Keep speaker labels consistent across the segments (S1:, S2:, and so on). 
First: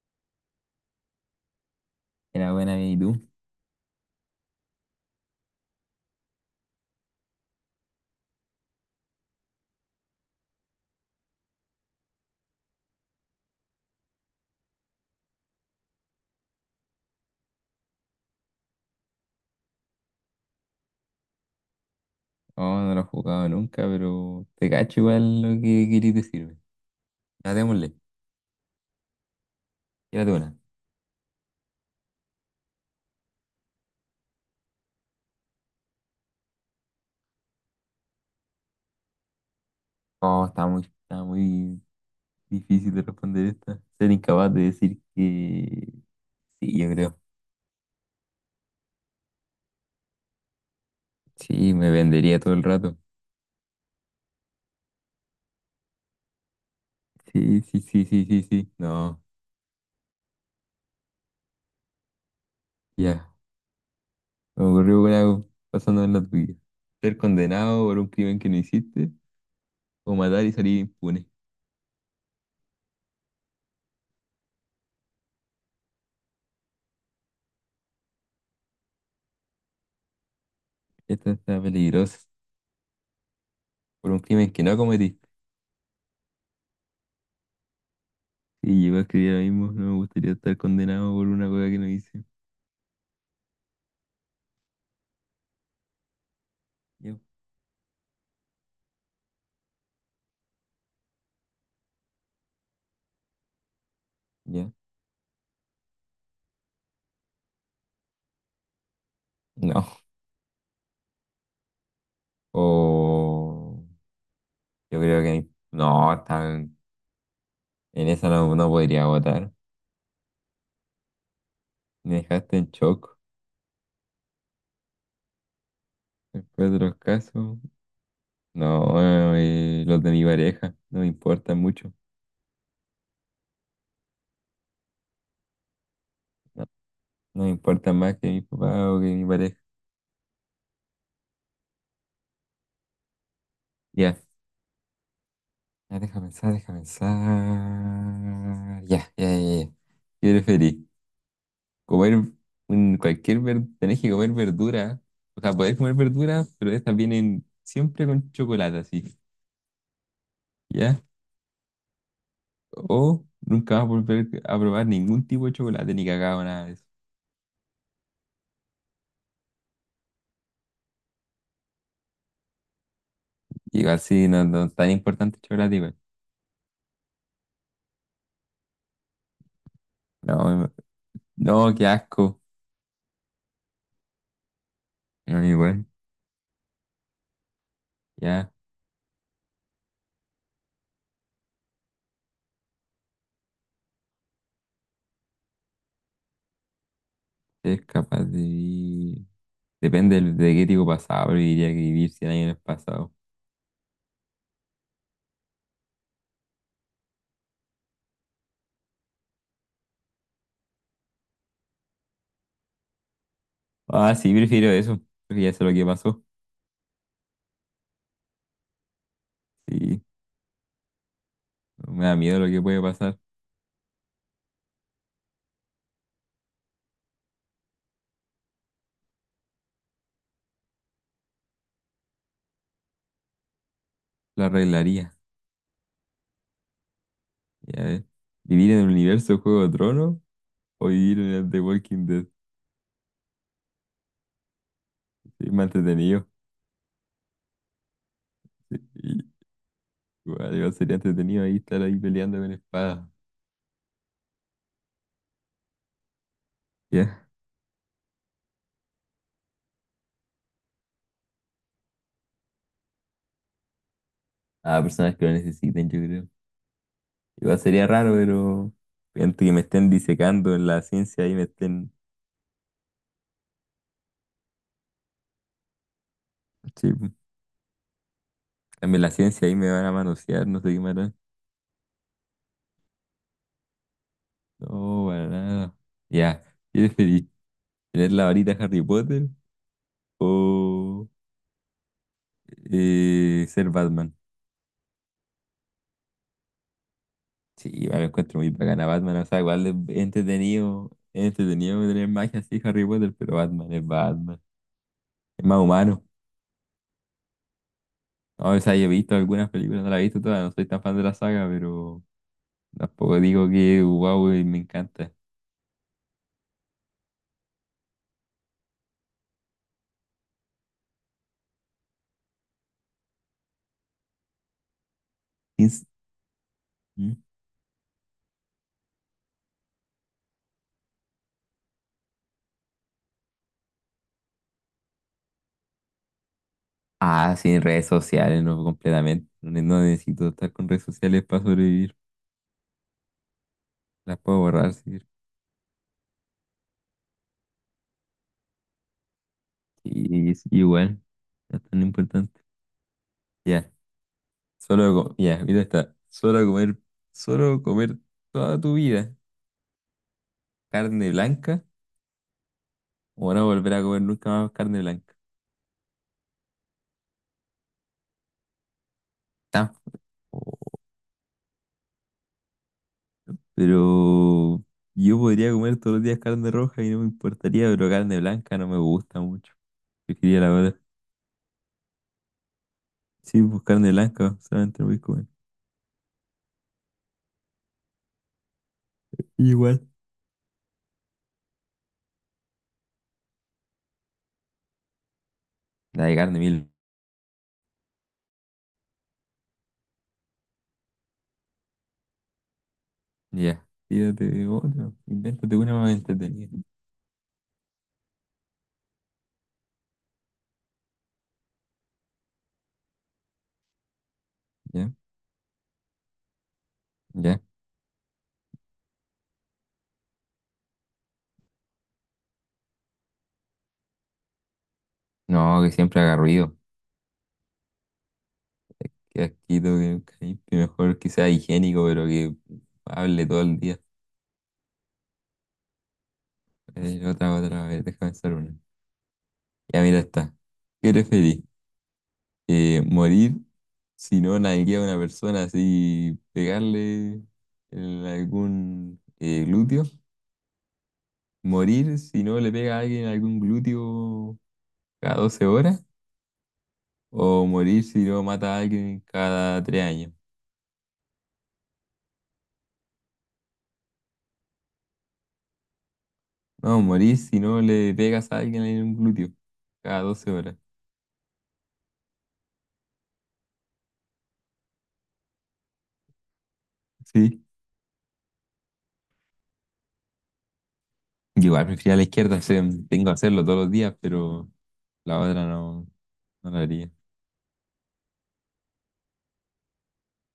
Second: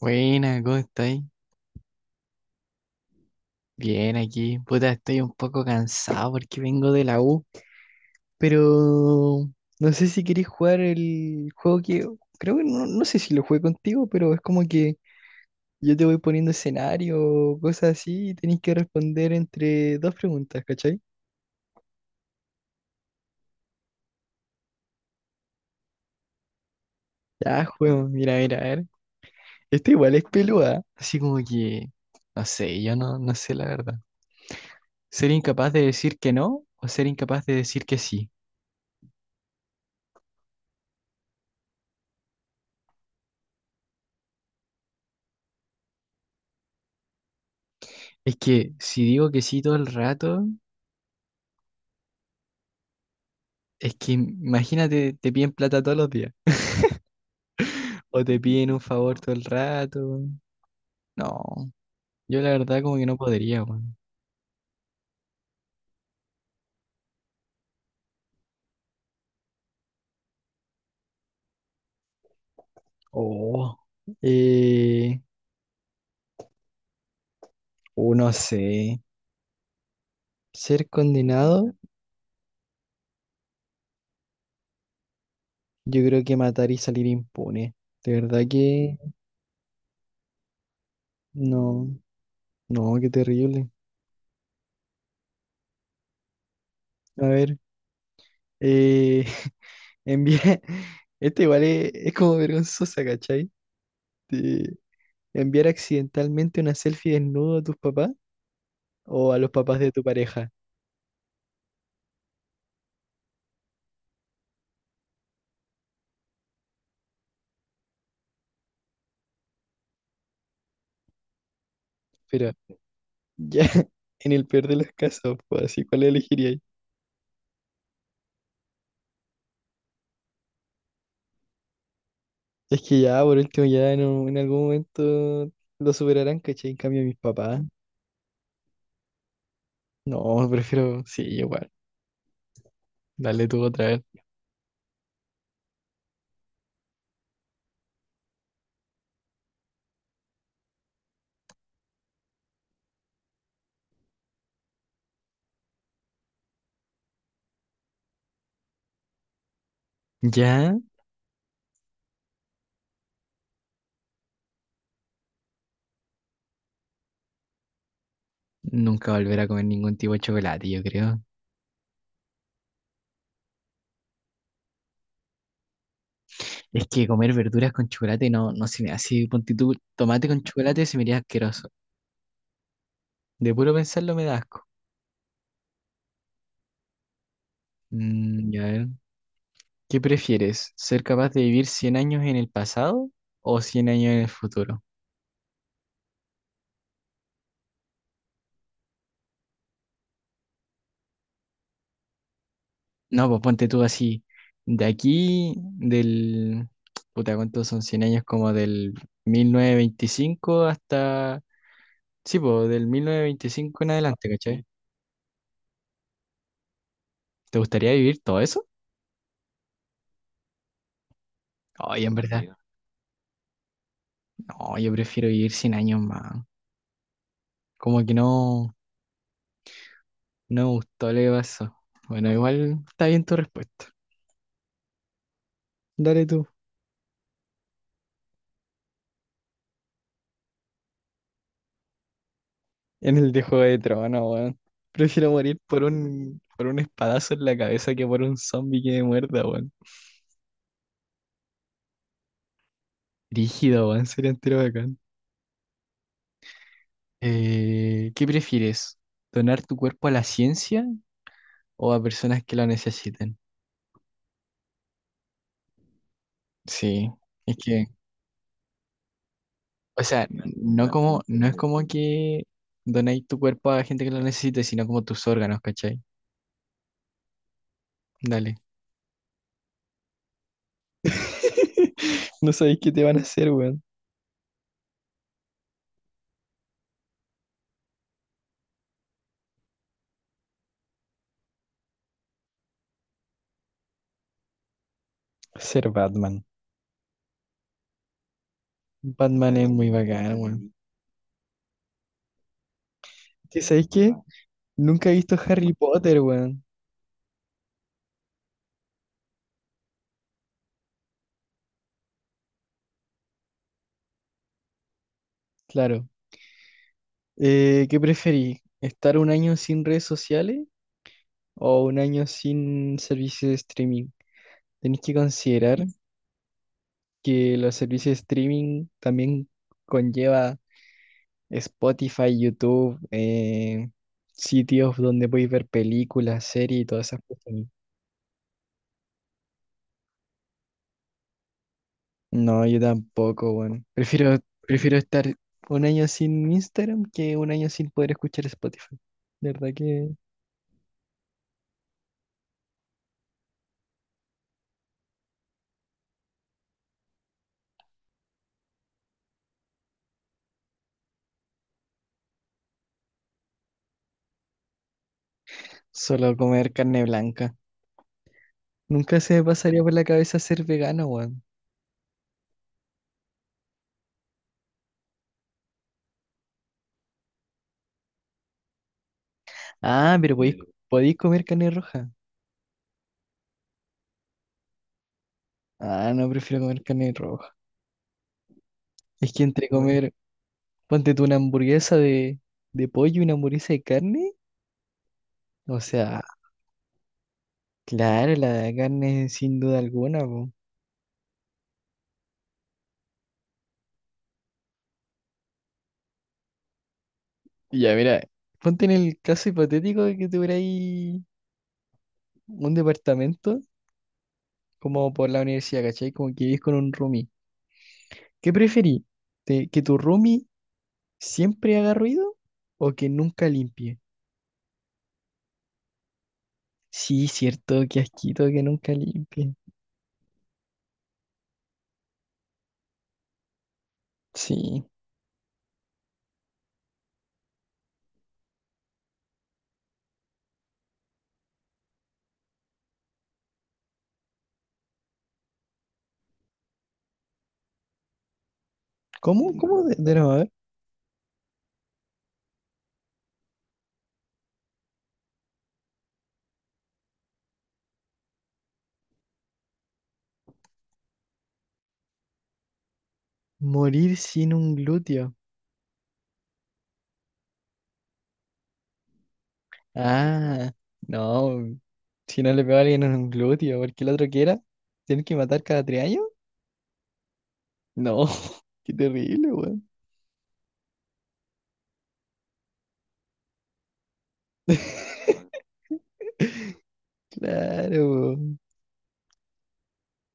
S1: Buena, ¿cómo estáis?
S2: Era buena, ¿y tú?
S1: Bien aquí. Puta, estoy un poco cansado porque vengo de la U, pero no sé si queréis jugar el juego que creo que no, no sé si lo jugué contigo, pero es como que yo te voy poniendo escenario, cosas así, y tenéis que responder entre dos preguntas, ¿cachai?
S2: Oh, no lo he jugado nunca, pero te cacho igual lo que querís decirme. Ya,
S1: Ya,
S2: démosle.
S1: juego, mira, mira, a ver. Esto igual es
S2: Tírate una.
S1: peluda, así como que no sé, yo no, no sé la verdad. Ser incapaz de decir que no o ser incapaz de decir que sí.
S2: Oh, está muy difícil de responder esta. Ser incapaz de decir que sí, yo creo.
S1: Es que si digo que sí todo el rato,
S2: Sí, me vendería todo el rato.
S1: es que imagínate, te piden plata todos los días.
S2: Sí, sí, sí,
S1: O
S2: sí,
S1: te
S2: sí,
S1: piden
S2: sí.
S1: un favor
S2: No,
S1: todo el rato. No, yo la verdad como que no
S2: ya.
S1: podría, weón.
S2: Me ocurrió una pasando en la tuya. Ser condenado por un crimen que no hiciste o matar y salir impune.
S1: Oh, eh, oh, no sé. Ser
S2: Esta está
S1: condenado,
S2: peligrosa. Por un crimen que no cometiste.
S1: yo creo que matar y salir impune. De verdad
S2: Y yo
S1: que
S2: iba a escribir ahora mismo, no me gustaría estar condenado por una cosa que
S1: no,
S2: no hice.
S1: no, qué terrible.
S2: Yo,
S1: A ver, eh, enviar, este igual es como vergonzosa, ¿cachai?
S2: ya.
S1: De enviar accidentalmente una selfie desnudo a tus papás o a los papás de
S2: No.
S1: tu pareja.
S2: O yo creo que no, en esa no, no podría votar. Me
S1: Pero
S2: dejaste en shock.
S1: ya, en el peor de los casos, pues así, ¿cuál elegiría ahí?
S2: Después de los casos, no, los de mi pareja, no me importan mucho.
S1: Es que ya, por último, ya en algún momento lo superarán,
S2: No,
S1: ¿cachai? En cambio, mis
S2: no me
S1: papás.
S2: importan más que mi papá o que mi pareja.
S1: No, prefiero, sí, igual. Dale tú otra vez.
S2: Ya, ya, deja pensar, deja pensar. Ya, ya, ya, ya. ¿Qué preferís? Comer cualquier verdura, tenés que comer verdura, o sea, podés comer verduras, pero estas vienen siempre con chocolate, así,
S1: Ya,
S2: ¿ya? O nunca vas a volver a probar ningún tipo de chocolate, ni cacao, nada de eso.
S1: nunca volver a comer ningún tipo de chocolate, yo creo.
S2: Y así, no, no es tan importante el chocolate, igual.
S1: Es que comer verduras con chocolate no, no se me hace, ponte tú, tomate con
S2: No,
S1: chocolate se me haría asqueroso.
S2: no, qué asco.
S1: De puro pensarlo me da asco.
S2: No, igual, ya,
S1: Ya ver, ¿qué prefieres? ¿Ser capaz de vivir 100 años en el pasado o 100 años en el futuro?
S2: es capaz de vivir. Depende de qué tipo pasado, pero diría que vivir 100 años en el pasado.
S1: No, pues ponte tú así, de aquí, del, puta, ¿cuántos son 100 años? Como del 1925 hasta, sí, pues del 1925 en
S2: Ah,
S1: adelante,
S2: sí,
S1: ¿cachai? Sí,
S2: prefiero eso, porque ya sé lo que pasó.
S1: ¿te gustaría vivir todo eso?
S2: Sí,
S1: Ay,
S2: me
S1: en
S2: da miedo
S1: verdad,
S2: lo
S1: sí,
S2: que puede pasar,
S1: no, yo prefiero vivir 100 años más. Como que no, no me gustó lo que pasó. Bueno, igual está bien tu respuesta.
S2: lo arreglaría.
S1: Dale tú.
S2: Ya. ¿Vivir en el universo Juego de Tronos o vivir en el de Walking Dead?
S1: En el de Juego de Tronos, weón. Prefiero
S2: Sí, es
S1: morir
S2: más
S1: por
S2: entretenido.
S1: un, por un espadazo en la cabeza que por un
S2: Sí,
S1: zombie que me muerda, weón.
S2: igual sería entretenido ahí estar ahí peleando con espadas.
S1: Rígido, weón, sería entero bacán.
S2: Ya.
S1: ¿Qué prefieres? ¿Donar tu cuerpo a la ciencia o a personas que lo necesiten?
S2: A personas que lo necesiten, yo creo.
S1: Sí, es
S2: Igual
S1: que,
S2: sería raro, pero gente que me estén
S1: o sea,
S2: disecando en la ciencia ahí me
S1: no es como
S2: estén.
S1: que donéis tu cuerpo a gente que lo necesite, sino como tus órganos, ¿cachai?
S2: Sí, pues,
S1: Dale.
S2: también la ciencia ahí me van a manosear, no sé qué me harán.
S1: No sabéis qué te van a hacer, weón.
S2: No, para nada. Ya. ¿Qué preferís? ¿Tener la varita Harry Potter o ser Batman?
S1: Ser Batman.
S2: Sí, igual lo encuentro muy bacán a Batman, o sea,
S1: Batman
S2: igual
S1: es
S2: es
S1: muy bacán, weón.
S2: entretenido, es entretenido tener magia así Harry Potter, pero
S1: ¿Qué sabéis qué?
S2: Batman,
S1: Nunca he visto
S2: es más
S1: Harry
S2: humano.
S1: Potter, weón.
S2: No, o sea, yo he visto algunas películas, no las he visto todas, no soy tan fan de la saga, pero tampoco digo que wow, y me encanta.
S1: Claro. ¿Qué preferís? ¿Estar un año sin redes sociales o un año sin servicios de streaming? Tenéis que considerar
S2: Ins- ¿Mm?
S1: que los servicios de streaming también conlleva Spotify, YouTube, sitios donde podéis ver películas, series y todas esas
S2: Ah,
S1: cosas.
S2: sin redes sociales, no completamente. No, no necesito estar con redes sociales para sobrevivir.
S1: No, yo tampoco, bueno.
S2: Las
S1: Prefiero,
S2: puedo borrar,
S1: prefiero
S2: sí.
S1: estar un año sin Instagram que un año sin poder escuchar Spotify. De verdad que
S2: Y es igual, no es tan importante. Ya, ya, mira está. Solo comer toda tu vida. Carne blanca o no volver a comer nunca más carne blanca.
S1: solo comer carne blanca. Nunca se me pasaría por
S2: Tampoco.
S1: la cabeza ser vegano, weón.
S2: Pero yo podría comer todos los días carne roja y no me importaría, pero carne blanca no me gusta mucho.
S1: Ah,
S2: Yo
S1: pero
S2: quería la
S1: podéis, Mm,
S2: verdad.
S1: podéis comer carne roja.
S2: Sí, pues carne blanca, solamente no voy a comer.
S1: Ah, no, prefiero comer carne roja. Es que entre bueno,
S2: Igual.
S1: comer ponte tú una hamburguesa de pollo y una hamburguesa de carne. O
S2: La de
S1: sea,
S2: carne mil.
S1: claro, la de carne sin duda alguna, po.
S2: Ya. Tírate otra. Invéntate una más entretenida.
S1: Y ya, mira, ponte en el caso hipotético de que tuvierais un departamento
S2: Ya,
S1: como por la universidad, ¿cachai? Como que vivís con un roomie.
S2: ya.
S1: ¿Qué preferís? ¿Que tu roomie siempre haga ruido o que nunca limpie?
S2: No, que siempre haga ruido.
S1: Sí, cierto, qué asquito que nunca
S2: Que
S1: limpie.
S2: asquito, que mejor que sea higiénico, pero que hable todo el día.
S1: Sí.
S2: Otra, otra, a ver, déjame pensar una. Ya mira esta. ¿Qué preferís? ¿Morir si no nalguea a una persona así, pegarle en algún
S1: ¿Cómo?
S2: glúteo?
S1: ¿Cómo? De nuevo, a ver.
S2: ¿Morir si no le pega a alguien algún glúteo cada 12 horas? ¿O morir si no mata a alguien cada 3 años?
S1: Morir sin un glúteo.
S2: No, morir si no le pegas a alguien en un glúteo cada 12 horas.
S1: Ah, no. Si no le pego a alguien en un glúteo, porque el otro quiera, ¿tienes que matar cada 3 años?
S2: Sí.
S1: No, qué terrible, weón.
S2: Yo igual prefiero a la izquierda, o sea, tengo que hacerlo todos los días, pero la otra no, no la haría.
S1: Claro.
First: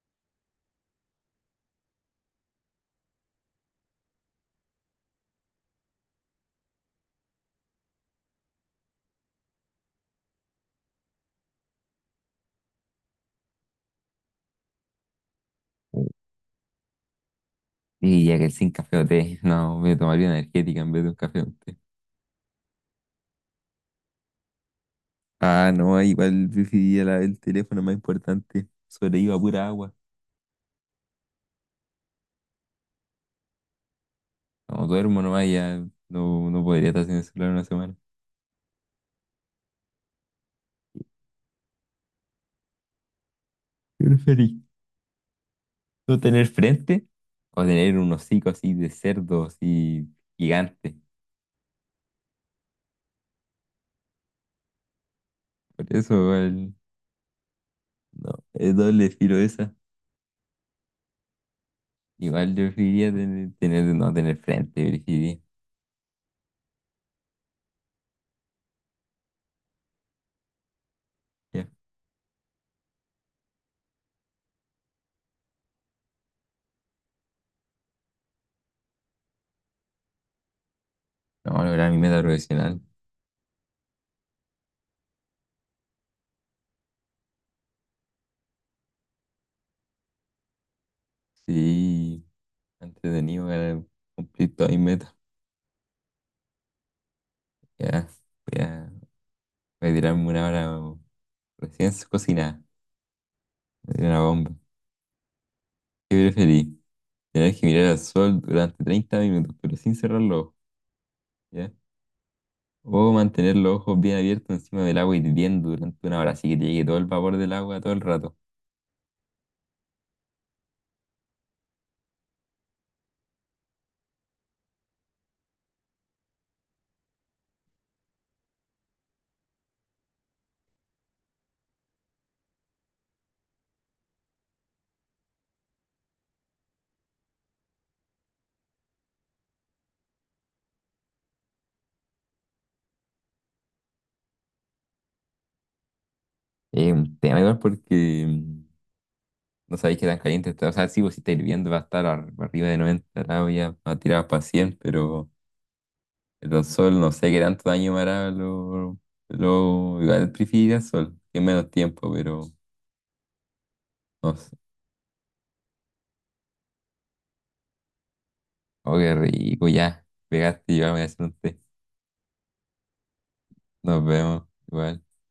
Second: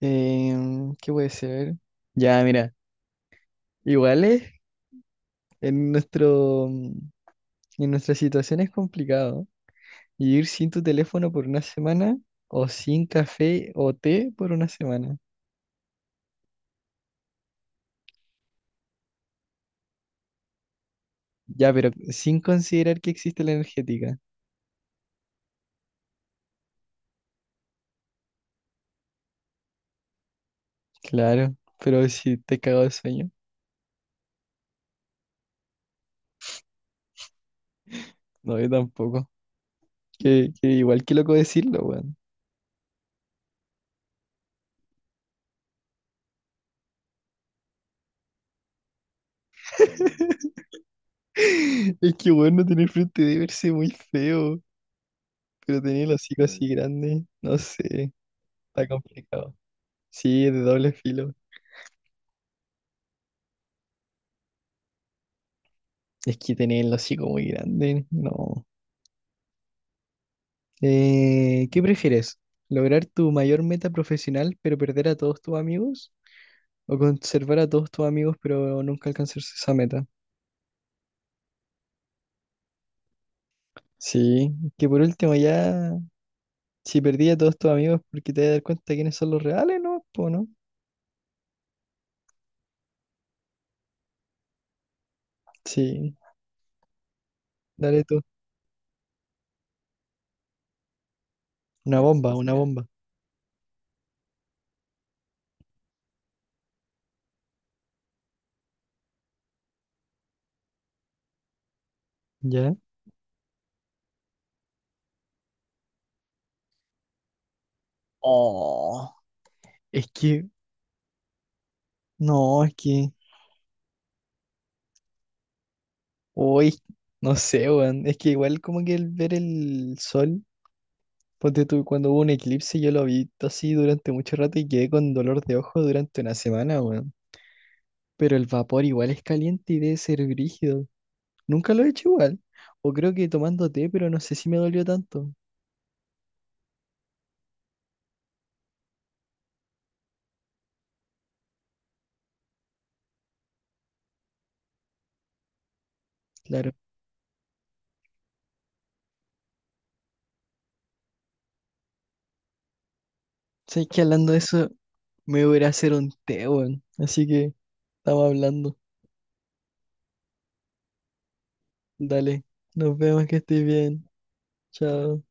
S1: ¿Qué puede ser? Ya, mira, igual es en nuestro, mm, en nuestra situación es complicado. Y ir sin tu teléfono por una semana o sin café o té por una semana.
S2: Y ya que el sin café o té, no, me tomaría una energética en vez de un café o un
S1: Ya,
S2: té.
S1: pero sin considerar que existe la energética.
S2: Ah, no, igual preferiría el teléfono más importante. Sobrevivo a pura agua.
S1: Claro, pero si te cago de sueño,
S2: No, duermo nomás y ya no, no podría estar sin el celular una semana.
S1: no, yo tampoco. Que igual que loco decirlo, weón.
S2: ¿Qué preferís? ¿No tener frente? O tener un hocico así de cerdo, así gigante.
S1: Es que bueno tener frente de verse muy feo, pero
S2: Por
S1: tener el
S2: eso
S1: hocico así
S2: igual,
S1: grande, no sé,
S2: no, es
S1: está
S2: doble filo
S1: complicado.
S2: esa.
S1: Sí, es de doble filo.
S2: Igual yo preferiría no tener frente, preferiría.
S1: Es que tener el hocico muy grande, no.
S2: Ya.
S1: ¿Qué prefieres? ¿Lograr tu mayor meta profesional pero perder a todos tus amigos? ¿O conservar a todos tus amigos pero nunca alcanzar esa meta?
S2: No, lograr mi meta profesional.
S1: Sí, que por último ya, si perdí a todos tus amigos porque te vas a dar cuenta de quiénes son los reales, ¿no? Po, ¿no?
S2: Sí. Entretenido para cumplir todas mis metas.
S1: Sí. Dale
S2: Ya,
S1: tú.
S2: voy a, voy a tirarme una hora recién
S1: Una bomba, una
S2: cocinada.
S1: bomba.
S2: Me tiré una bomba. ¿Qué preferís? Tener que mirar al sol durante 30 minutos, pero sin cerrar los ojos, ¿ya?
S1: ¿Ya?
S2: O mantener los ojos bien abiertos encima del agua y hirviendo durante una hora, así que te llegue todo el vapor del agua todo el rato.
S1: Oh, es que, no, es que, hoy, no sé, weón. Es que igual como que el ver el sol, ponte tú, cuando hubo un eclipse, yo lo vi así durante mucho rato y quedé con dolor de ojo durante una semana, weón. Pero el vapor igual es caliente y debe ser brígido. Nunca lo he hecho igual. O creo que tomando té, pero no sé si me dolió tanto.
S2: Es un tema igual porque no sabéis qué tan caliente está. O sea, sí, vos si está hirviendo va a estar arriba de 90 grados, ya va a tirar para 100, pero El Don
S1: Claro.
S2: Sol, no sé qué tanto daño me hará. Igual prefiero el Sol, que es menos tiempo, pero
S1: Sé que hablando
S2: no
S1: de
S2: sé.
S1: eso, me voy a ir a hacer un té, weón. Así que estamos hablando.
S2: Oh, qué rico, ya. Pegaste y yo me voy a hacer un té.
S1: Dale, nos vemos que estés
S2: Nos
S1: bien.
S2: vemos, igual.
S1: Chao.